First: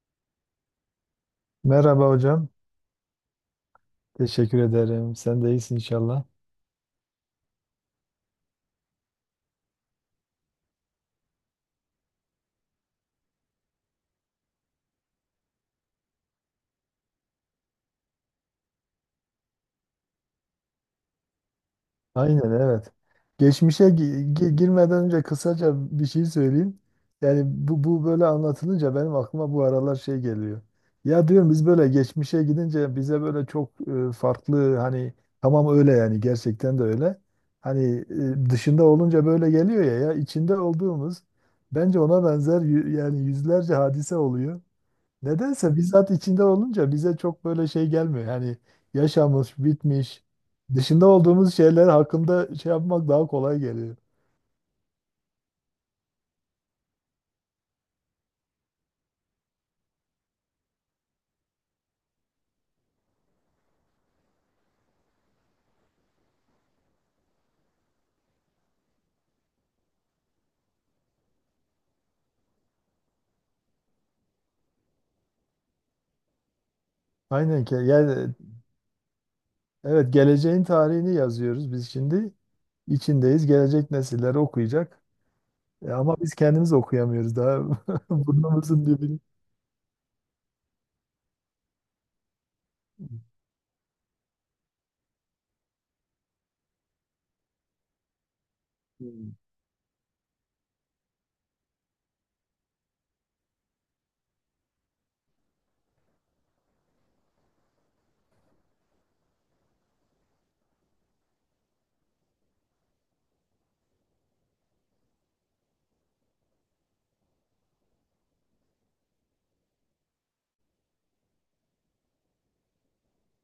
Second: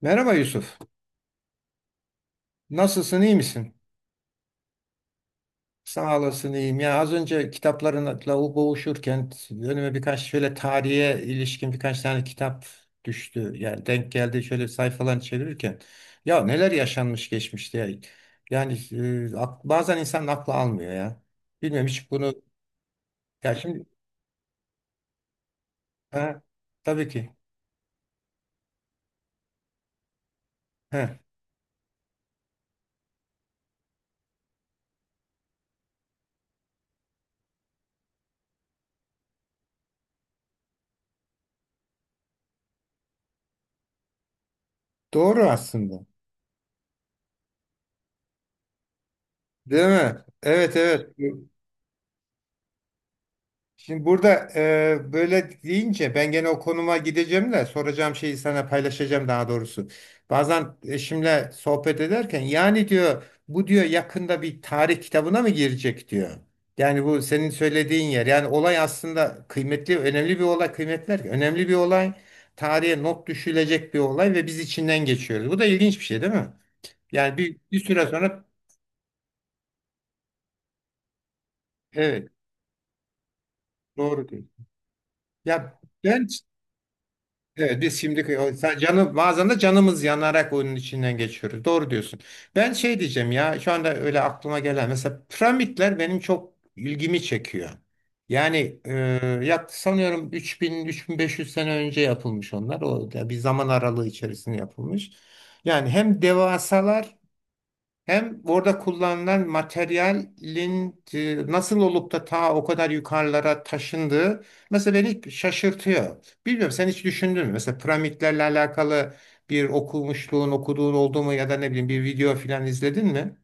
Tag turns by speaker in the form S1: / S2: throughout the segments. S1: Merhaba Yusuf.
S2: Merhaba hocam.
S1: Nasılsın, iyi misin?
S2: Teşekkür ederim. Sen de iyisin
S1: Sağ
S2: inşallah.
S1: olasın, iyiyim. Ya az önce kitaplarınla boğuşurken önüme birkaç şöyle tarihe ilişkin birkaç tane kitap düştü. Yani denk geldi şöyle sayfalarını çevirirken. Ya neler yaşanmış geçmişte ya. Yani bazen insan aklı almıyor ya. Bilmiyorum hiç bunu.
S2: Aynen, evet.
S1: Ya şimdi.
S2: Geçmişe girmeden önce kısaca bir şey
S1: Ha,
S2: söyleyeyim.
S1: tabii ki.
S2: Yani bu böyle anlatılınca benim aklıma bu aralar şey geliyor.
S1: Ha,
S2: Ya diyorum biz böyle geçmişe gidince bize böyle çok farklı, hani tamam öyle, yani gerçekten de öyle. Hani dışında olunca böyle geliyor ya, ya içinde olduğumuz bence ona benzer yani yüzlerce hadise oluyor.
S1: doğru
S2: Nedense
S1: aslında.
S2: bizzat içinde olunca bize çok böyle şey gelmiyor. Yani yaşamış,
S1: Değil mi?
S2: bitmiş,
S1: Evet,
S2: dışında
S1: evet.
S2: olduğumuz şeyler hakkında şey yapmak daha kolay geliyor.
S1: Şimdi burada böyle deyince ben gene o konuma gideceğim de soracağım şeyi sana paylaşacağım daha doğrusu. Bazen eşimle sohbet ederken yani diyor bu diyor yakında bir tarih kitabına mı girecek diyor. Yani bu senin söylediğin yer. Yani olay aslında kıymetli, önemli bir olay, kıymetler önemli bir olay. Tarihe not düşülecek bir olay ve biz içinden geçiyoruz. Bu da ilginç bir şey değil mi? Yani bir,
S2: Aynen ki.
S1: bir süre
S2: Yani
S1: sonra,
S2: evet, geleceğin tarihini yazıyoruz biz
S1: evet,
S2: şimdi. İçindeyiz. Gelecek
S1: doğru
S2: nesiller
S1: diyor.
S2: okuyacak.
S1: Ya
S2: Ama
S1: ben.
S2: biz kendimiz okuyamıyoruz daha
S1: Evet, biz şimdi
S2: burnumuzun
S1: canı
S2: dibini.
S1: bazen de canımız yanarak oyunun içinden geçiyoruz. Doğru diyorsun. Ben şey diyeceğim ya şu anda öyle aklıma gelen mesela piramitler benim çok ilgimi çekiyor. Yani
S2: Hmm.
S1: sanıyorum 3000-3500 sene önce yapılmış onlar. O da bir zaman aralığı içerisinde yapılmış. Yani hem devasalar hem orada kullanılan materyalin nasıl olup da ta o kadar yukarılara taşındığı mesela beni şaşırtıyor. Bilmiyorum sen hiç düşündün mü? Mesela piramitlerle alakalı bir okumuşluğun, okuduğun oldu mu ya da ne bileyim bir video falan izledin mi?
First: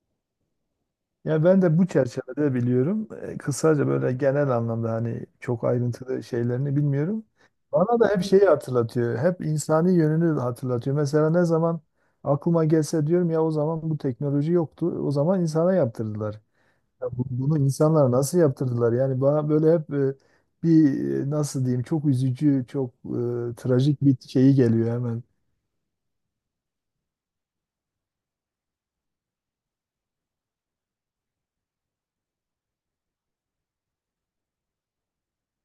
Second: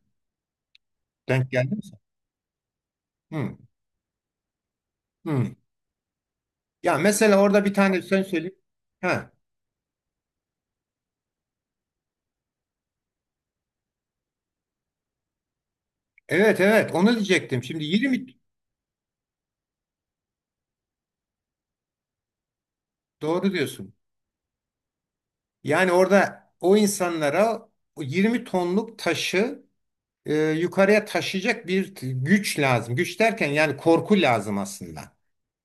S2: Ya
S1: Denk
S2: ben
S1: geldi
S2: de
S1: mi
S2: bu
S1: sen?
S2: çerçevede biliyorum. E,
S1: Hmm,
S2: kısaca böyle genel anlamda hani
S1: hmm.
S2: çok ayrıntılı şeylerini
S1: Ya
S2: bilmiyorum.
S1: mesela orada bir
S2: Bana
S1: tane
S2: da
S1: sen
S2: hep şeyi
S1: söyle.
S2: hatırlatıyor.
S1: Ha,
S2: Hep insani yönünü hatırlatıyor. Mesela ne zaman aklıma gelse diyorum ya o zaman bu teknoloji yoktu. O zaman insana yaptırdılar.
S1: evet, evet
S2: Ya
S1: onu
S2: bunu
S1: diyecektim. Şimdi
S2: insanlar
S1: 20.
S2: nasıl yaptırdılar? Yani bana böyle hep bir nasıl diyeyim, çok üzücü, çok
S1: Doğru diyorsun.
S2: trajik bir şeyi geliyor hemen.
S1: Yani orada o insanlara o 20 tonluk taşı yukarıya taşıyacak güç lazım. Güç derken yani korku lazım aslında.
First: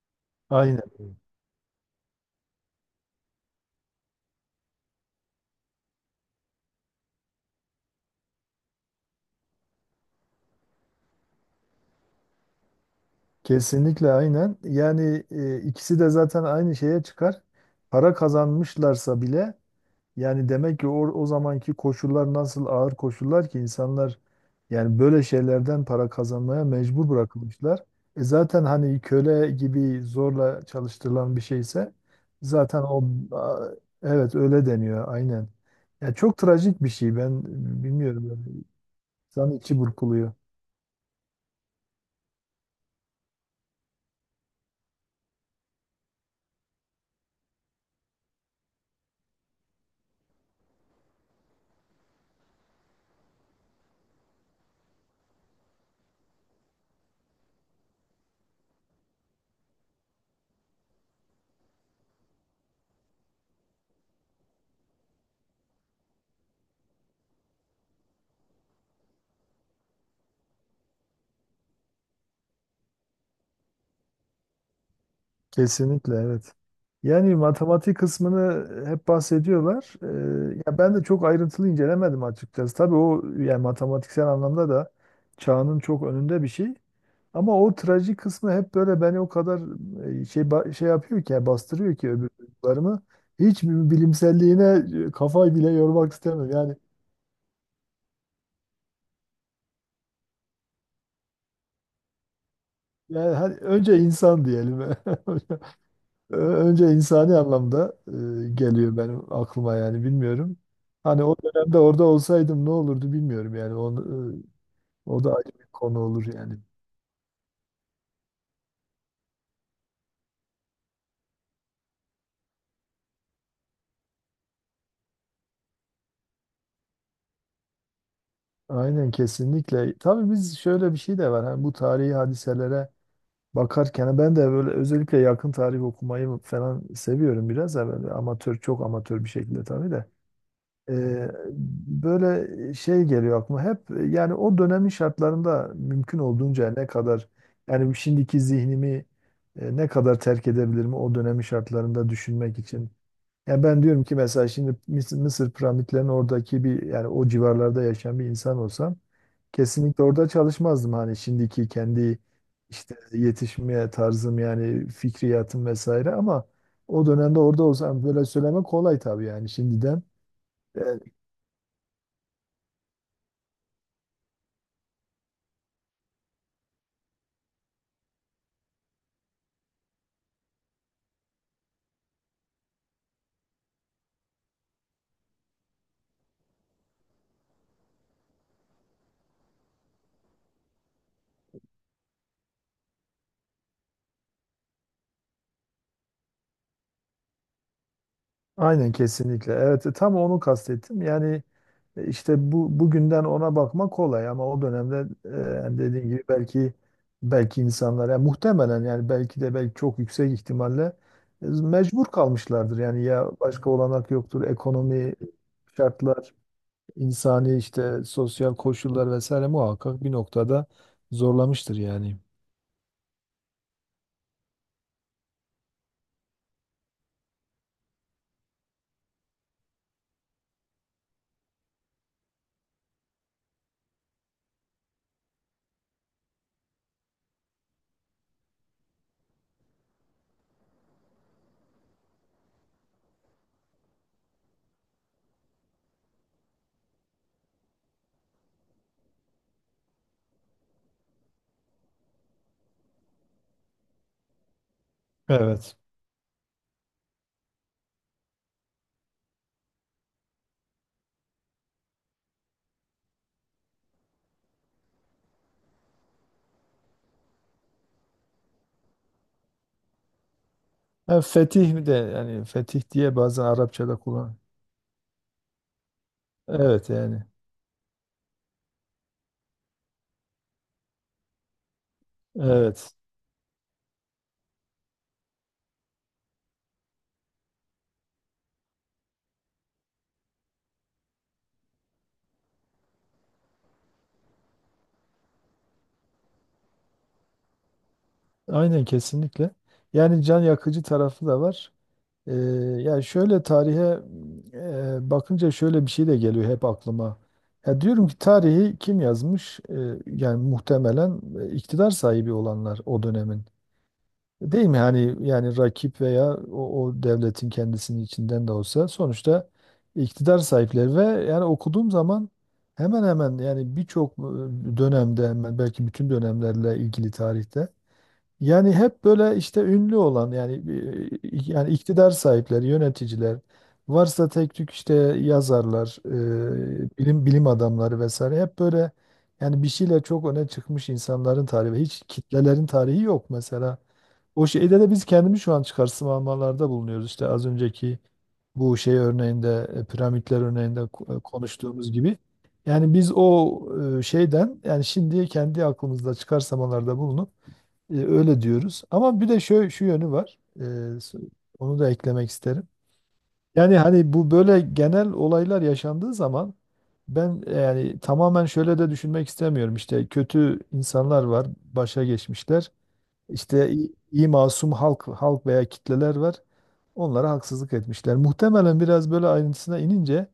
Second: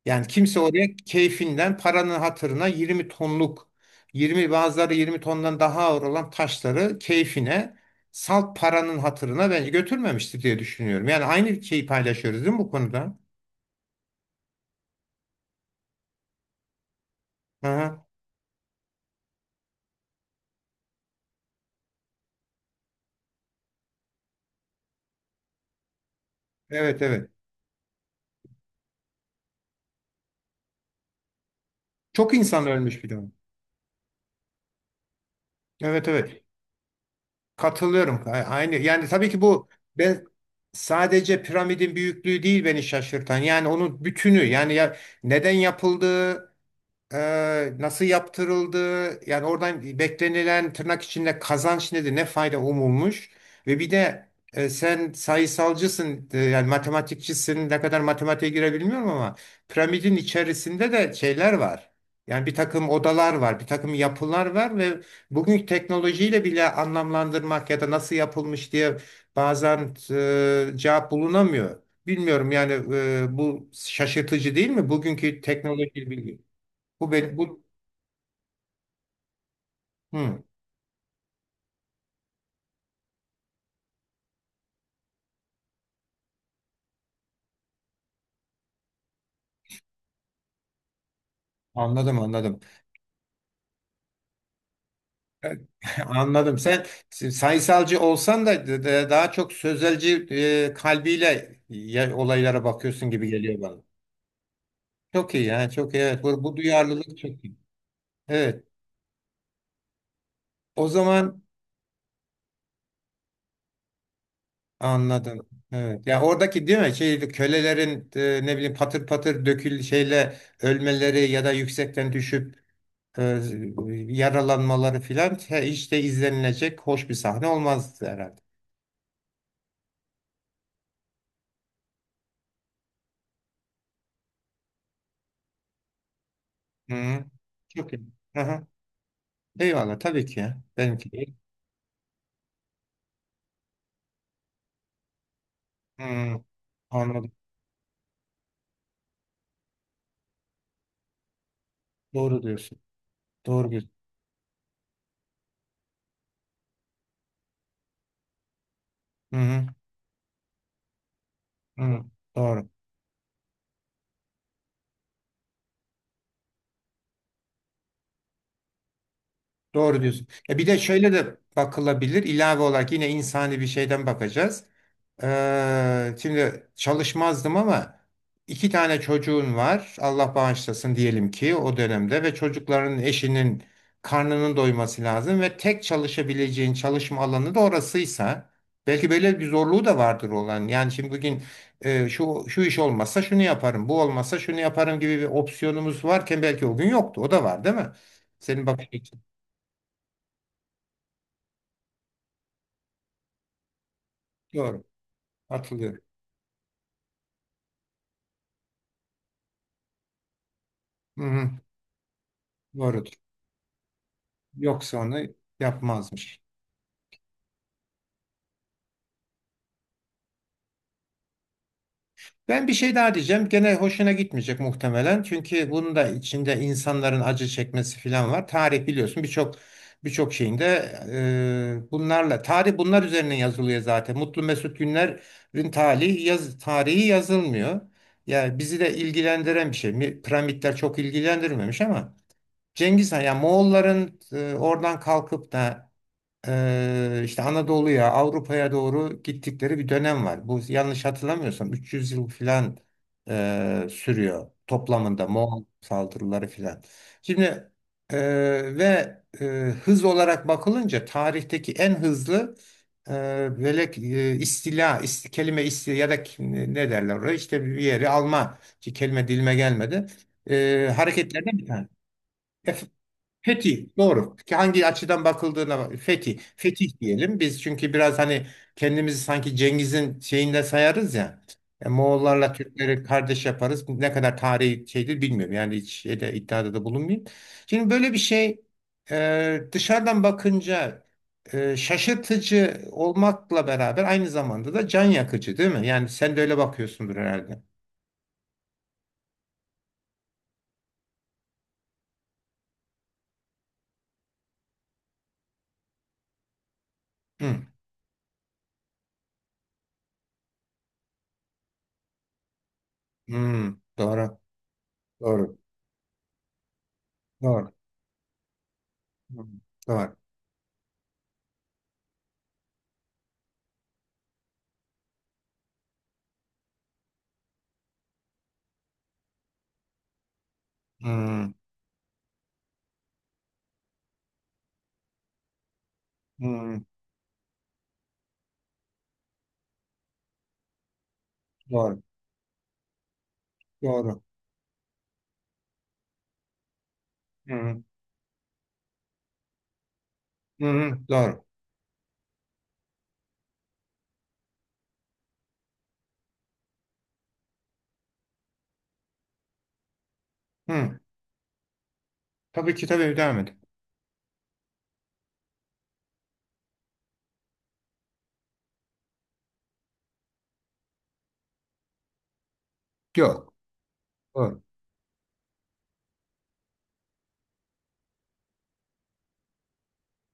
S1: Yani kimse oraya
S2: Aynen.
S1: keyfinden paranın hatırına 20 tonluk 20 bazıları 20 tondan daha ağır olan taşları keyfine salt paranın hatırına bence götürmemiştir diye düşünüyorum. Yani aynı şeyi paylaşıyoruz değil mi bu konuda?
S2: Kesinlikle aynen. Yani ikisi de zaten aynı şeye çıkar.
S1: Aha,
S2: Para kazanmışlarsa bile yani demek ki o zamanki koşullar nasıl ağır koşullar ki insanlar yani böyle şeylerden para kazanmaya
S1: evet,
S2: mecbur
S1: evet.
S2: bırakılmışlar. E zaten hani köle gibi zorla çalıştırılan bir şeyse
S1: Çok insan
S2: zaten
S1: ölmüş bir de.
S2: a, evet öyle deniyor, aynen.
S1: Evet,
S2: Ya çok
S1: evet.
S2: trajik bir şey ben
S1: Katılıyorum.
S2: bilmiyorum yani,
S1: Aynı yani tabii ki
S2: insan
S1: bu
S2: içi
S1: ben
S2: burkuluyor.
S1: sadece piramidin büyüklüğü değil beni şaşırtan. Yani onun bütünü yani ya neden yapıldığı, nasıl yaptırıldı? Yani oradan beklenilen tırnak içinde kazanç nedir? Ne fayda umulmuş? Ve bir de sen sayısalcısın, yani matematikçisin. Ne kadar matematiğe girebilmiyorum ama piramidin içerisinde de şeyler var. Yani bir takım odalar var, bir takım yapılar var ve bugünkü teknolojiyle bile anlamlandırmak ya da nasıl yapılmış diye bazen cevap bulunamıyor. Bilmiyorum yani bu şaşırtıcı değil mi? Bugünkü teknoloji
S2: Kesinlikle
S1: bilgi.
S2: evet.
S1: Bu
S2: Yani
S1: benim bu.
S2: matematik kısmını hep bahsediyorlar.
S1: Hı,
S2: Ya ben de çok ayrıntılı incelemedim açıkçası. Tabii o, yani matematiksel anlamda da çağının çok önünde bir şey. Ama o trajik kısmı hep böyle beni o kadar şey yapıyor ki, yani bastırıyor ki
S1: anladım,
S2: öbür
S1: anladım.
S2: duygularımı. Hiç bir bilimselliğine kafayı bile yormak istemem.
S1: Anladım.
S2: Yani
S1: Sen sayısalcı olsan da daha çok sözelci kalbiyle olaylara bakıyorsun gibi
S2: yani hani
S1: geliyor bana.
S2: önce insan diyelim.
S1: Çok iyi yani çok iyi. Evet,
S2: Ee,
S1: bu, bu
S2: Önce
S1: duyarlılık
S2: insani
S1: çok iyi.
S2: anlamda
S1: Evet.
S2: geliyor benim aklıma, yani bilmiyorum.
S1: O
S2: Hani o
S1: zaman
S2: dönemde orada olsaydım ne olurdu bilmiyorum, yani onu, o da
S1: anladım.
S2: ayrı bir konu
S1: Evet. Ya
S2: olur yani.
S1: oradaki değil mi? Şey kölelerin ne bileyim patır patır şeyle ölmeleri ya da yüksekten düşüp e, yaralanmaları filan hiç de izlenilecek hoş bir sahne olmazdı herhalde.
S2: Aynen kesinlikle. Tabii biz, şöyle bir şey de var. Hani bu tarihi hadiselere bakarken hani ben de böyle özellikle yakın tarih okumayı falan
S1: Hı,
S2: seviyorum, biraz da
S1: çok iyi.
S2: böyle amatör,
S1: Aha.
S2: çok amatör bir şekilde tabii
S1: Eyvallah
S2: de.
S1: tabii ki ya. Benimki
S2: Eee,
S1: değil.
S2: Böyle şey geliyor aklıma hep, yani o dönemin şartlarında mümkün
S1: Hı,
S2: olduğunca ne kadar
S1: anladım.
S2: yani şimdiki zihnimi ne kadar terk edebilirim o dönemin şartlarında
S1: Doğru
S2: düşünmek
S1: diyorsun.
S2: için. Yani
S1: Doğru
S2: ben
S1: bir.
S2: diyorum ki mesela şimdi Mısır piramitlerinin oradaki bir, yani o civarlarda yaşayan bir insan olsam
S1: Hı, hı,
S2: kesinlikle orada çalışmazdım, hani şimdiki
S1: hı,
S2: kendi
S1: doğru.
S2: işte yetişmeye tarzım yani fikriyatım vesaire, ama o dönemde orada olsam böyle söylemek kolay tabii, yani
S1: Doğru
S2: şimdiden.
S1: diyorsun. Ya bir de şöyle de bakılabilir. İlave olarak yine insani bir şeyden bakacağız. Şimdi çalışmazdım ama iki tane çocuğun var. Allah bağışlasın diyelim ki o dönemde ve çocukların eşinin karnının doyması lazım ve tek çalışabileceğin çalışma alanı da orasıysa belki böyle bir zorluğu da vardır olan. Yani şimdi bugün şu iş olmazsa şunu yaparım, bu olmazsa şunu yaparım gibi bir opsiyonumuz varken belki o gün yoktu. O da var, değil mi? Senin bakış.
S2: Aynen kesinlikle. Evet, tam onu kastettim. Yani işte bu bugünden ona bakmak kolay ama o
S1: Doğru.
S2: dönemde hani
S1: Hatırlıyorum.
S2: dediğim gibi belki, belki insanlar yani muhtemelen yani belki de belki çok yüksek ihtimalle
S1: Hı hı.
S2: mecbur kalmışlardır. Yani
S1: Doğrudur.
S2: ya başka olanak yoktur.
S1: Yoksa
S2: Ekonomi,
S1: onu
S2: şartlar,
S1: yapmazmış.
S2: insani işte sosyal koşullar vesaire muhakkak bir noktada zorlamıştır yani.
S1: Ben bir şey daha diyeceğim. Gene hoşuna gitmeyecek muhtemelen. Çünkü bunun da içinde insanların acı çekmesi falan var. Tarih biliyorsun birçok birçok şeyinde bunlarla tarih bunlar üzerine yazılıyor zaten. Mutlu Mesut Günler'in tarihi yaz, tarihi yazılmıyor. Yani bizi de ilgilendiren bir şey. Piramitler çok ilgilendirmemiş ama Cengiz Han yani Moğolların oradan kalkıp da işte Anadolu'ya, Avrupa'ya doğru gittikleri bir dönem var. Bu yanlış hatırlamıyorsam 300 yıl filan sürüyor toplamında Moğol
S2: Evet.
S1: saldırıları filan. Şimdi ve hız olarak bakılınca tarihteki en hızlı velek istila, kelime istila ya da ne derler oraya işte bir yeri alma ki kelime dilime gelmedi.
S2: Ha,
S1: Hareketlerden bir
S2: fetih
S1: tane.
S2: de, yani fetih diye bazen
S1: Fetih
S2: Arapçada
S1: doğru.
S2: kullan.
S1: Ki hangi açıdan bakıldığına fetih.
S2: Evet
S1: Fetih
S2: yani.
S1: diyelim. Biz çünkü biraz hani kendimizi sanki Cengiz'in şeyinde sayarız ya. Moğollarla
S2: Evet.
S1: Türkleri kardeş yaparız. Ne kadar tarihi şeydir bilmiyorum. Yani hiç şeyde, iddiada da bulunmayayım. Şimdi böyle bir şey dışarıdan bakınca şaşırtıcı olmakla beraber aynı zamanda da can yakıcı değil mi? Yani sen de öyle bakıyorsundur herhalde.
S2: Aynen kesinlikle. Yani can yakıcı tarafı da var. Ee, Yani şöyle tarihe bakınca şöyle bir şey de geliyor hep aklıma.
S1: Hı.
S2: Ya diyorum ki tarihi kim yazmış? Yani muhtemelen iktidar sahibi olanlar o dönemin.
S1: Hı. Doğru.
S2: Değil mi? Hani yani
S1: Doğru.
S2: rakip veya o devletin
S1: Doğru.
S2: kendisinin içinden de olsa
S1: Hı.
S2: sonuçta
S1: Doğru.
S2: iktidar sahipleri, ve yani okuduğum zaman hemen hemen yani birçok dönemde, hemen belki bütün dönemlerle ilgili tarihte yani hep böyle işte ünlü olan yani
S1: Hı.
S2: yani iktidar sahipleri, yöneticiler, varsa tek tük işte yazarlar,
S1: Hı.
S2: bilim adamları vesaire, hep böyle yani bir şeyle çok öne çıkmış insanların tarihi,
S1: Doğru.
S2: hiç kitlelerin tarihi yok mesela.
S1: Doğru.
S2: O şeyde de biz kendimiz şu an çıkarsamalarda bulunuyoruz, işte az
S1: Hı hı.
S2: önceki bu şey örneğinde, piramitler
S1: Hı
S2: örneğinde
S1: hı. Doğru.
S2: konuştuğumuz gibi. Yani biz şeyden, yani şimdi kendi aklımızda çıkarsamalarda bulunup öyle diyoruz. Ama bir de şu yönü var.
S1: Hı.
S2: E, s- Onu da eklemek isterim.
S1: Tabii ki, tabii devam et.
S2: Yani hani bu böyle genel olaylar yaşandığı zaman ben yani tamamen şöyle de düşünmek istemiyorum. İşte kötü insanlar var, başa geçmişler.
S1: Yok.
S2: İşte iyi
S1: Doğru.
S2: masum halk veya kitleler var. Onlara haksızlık etmişler. Muhtemelen biraz böyle ayrıntısına inince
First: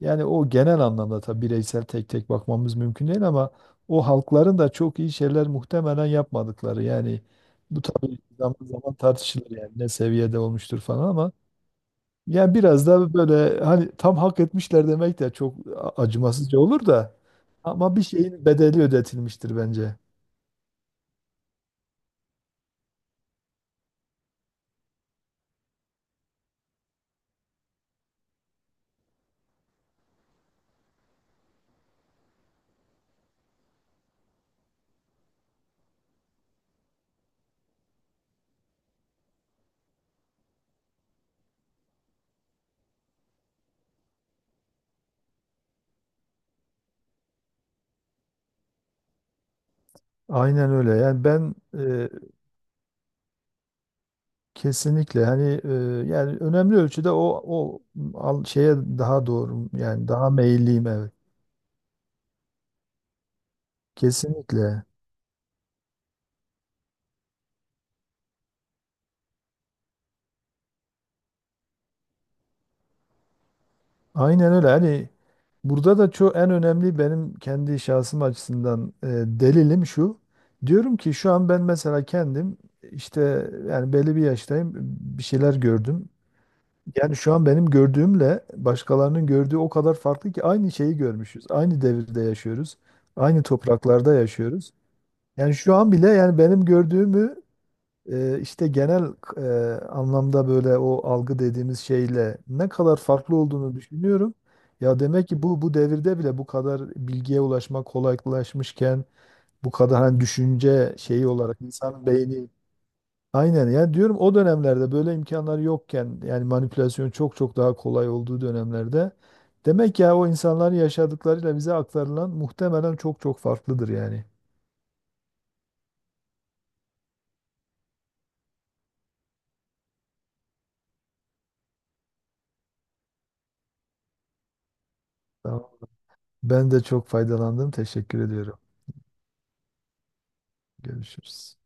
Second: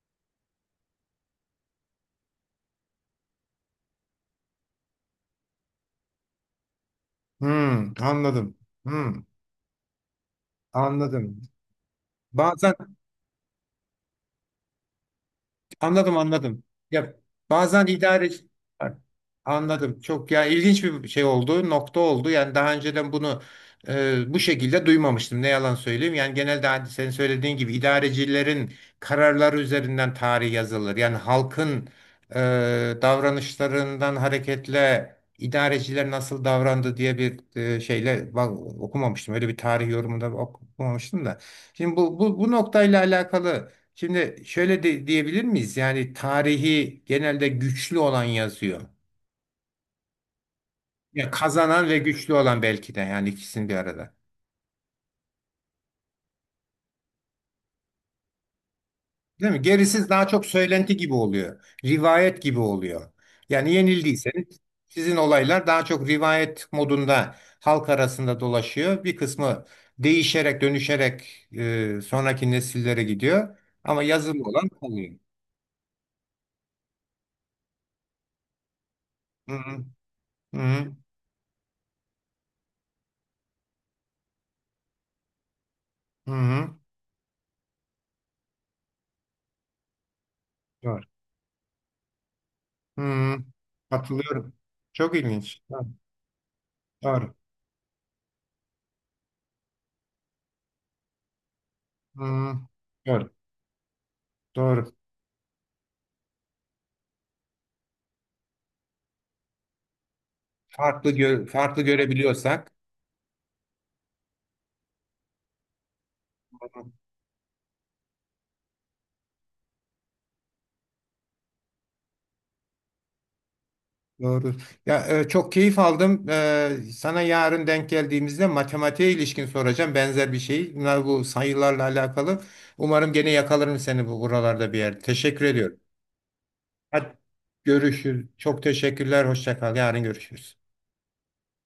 S2: yani o genel anlamda tabii bireysel tek tek bakmamız mümkün değil ama o halkların da çok iyi şeyler muhtemelen yapmadıkları, yani
S1: Hı.
S2: bu tabii
S1: Anladım.
S2: zaman zaman
S1: Hı.
S2: tartışılır yani ne seviyede olmuştur falan, ama
S1: Anladım.
S2: yani
S1: Bazen,
S2: biraz da böyle hani tam hak etmişler demek de çok
S1: anladım,
S2: acımasızca
S1: anladım.
S2: olur
S1: Ya
S2: da,
S1: bazen
S2: ama bir
S1: idare.
S2: şeyin bedeli ödetilmiştir bence.
S1: Anladım. Çok ya ilginç bir şey oldu, nokta oldu. Yani daha önceden bunu bu şekilde duymamıştım. Ne yalan söyleyeyim. Yani genelde hani senin söylediğin gibi idarecilerin kararları üzerinden tarih yazılır. Yani halkın e, davranışlarından hareketle idareciler nasıl davrandı diye bir şeyle bak, okumamıştım. Öyle bir tarih yorumunda okumamıştım da. Şimdi bu noktayla alakalı. Şimdi şöyle de, diyebilir miyiz? Yani tarihi genelde güçlü olan yazıyor.
S2: Aynen öyle. Yani
S1: Ya
S2: ben
S1: kazanan ve güçlü olan belki de yani ikisini bir arada.
S2: kesinlikle, hani yani önemli ölçüde şeye daha
S1: Değil mi?
S2: doğru,
S1: Gerisi
S2: yani
S1: daha
S2: daha
S1: çok
S2: meyilliyim,
S1: söylenti
S2: evet.
S1: gibi oluyor. Rivayet gibi oluyor. Yani yenildiyseniz
S2: Kesinlikle.
S1: sizin olaylar daha çok rivayet modunda halk arasında dolaşıyor. Bir kısmı değişerek, dönüşerek sonraki nesillere gidiyor. Ama yazılı
S2: Aynen öyle.
S1: olan
S2: Hani
S1: kalıyor.
S2: burada da çok en önemli benim kendi şahsım açısından
S1: Hı hı.
S2: delilim şu.
S1: Hı hı.
S2: Diyorum ki şu an ben mesela kendim işte yani belli bir yaştayım, bir şeyler gördüm.
S1: Hı hı.
S2: Yani şu an benim gördüğümle başkalarının gördüğü o kadar farklı ki, aynı şeyi
S1: Doğru.
S2: görmüşüz. Aynı devirde yaşıyoruz.
S1: Hı
S2: Aynı
S1: hı.
S2: topraklarda
S1: Katılıyorum.
S2: yaşıyoruz.
S1: Çok
S2: Yani
S1: ilginç.
S2: şu
S1: Doğru.
S2: an bile yani benim
S1: Doğru.
S2: gördüğümü işte genel anlamda, böyle o algı dediğimiz
S1: Hı
S2: şeyle
S1: hı.
S2: ne kadar
S1: Doğru.
S2: farklı olduğunu düşünüyorum.
S1: Doğru.
S2: Ya demek ki bu devirde bile bu kadar bilgiye ulaşmak kolaylaşmışken, bu kadar hani düşünce
S1: Farklı
S2: şeyi olarak
S1: farklı
S2: insanın beyni
S1: görebiliyorsak.
S2: aynen, yani diyorum o dönemlerde böyle imkanlar yokken, yani manipülasyon çok çok daha kolay olduğu dönemlerde demek ya o insanların yaşadıklarıyla bize aktarılan muhtemelen çok çok farklıdır yani.
S1: Doğru. Ya çok keyif aldım. Sana yarın denk geldiğimizde matematiğe ilişkin soracağım benzer bir şey. Bunlar bu sayılarla alakalı. Umarım gene yakalarım seni bu buralarda bir yerde. Teşekkür
S2: Tamam.
S1: ediyorum.
S2: Ben de çok
S1: Hadi
S2: faydalandım. Teşekkür
S1: görüşürüz.
S2: ediyorum.
S1: Çok teşekkürler. Hoşça kal. Yarın görüşürüz.
S2: Görüşürüz.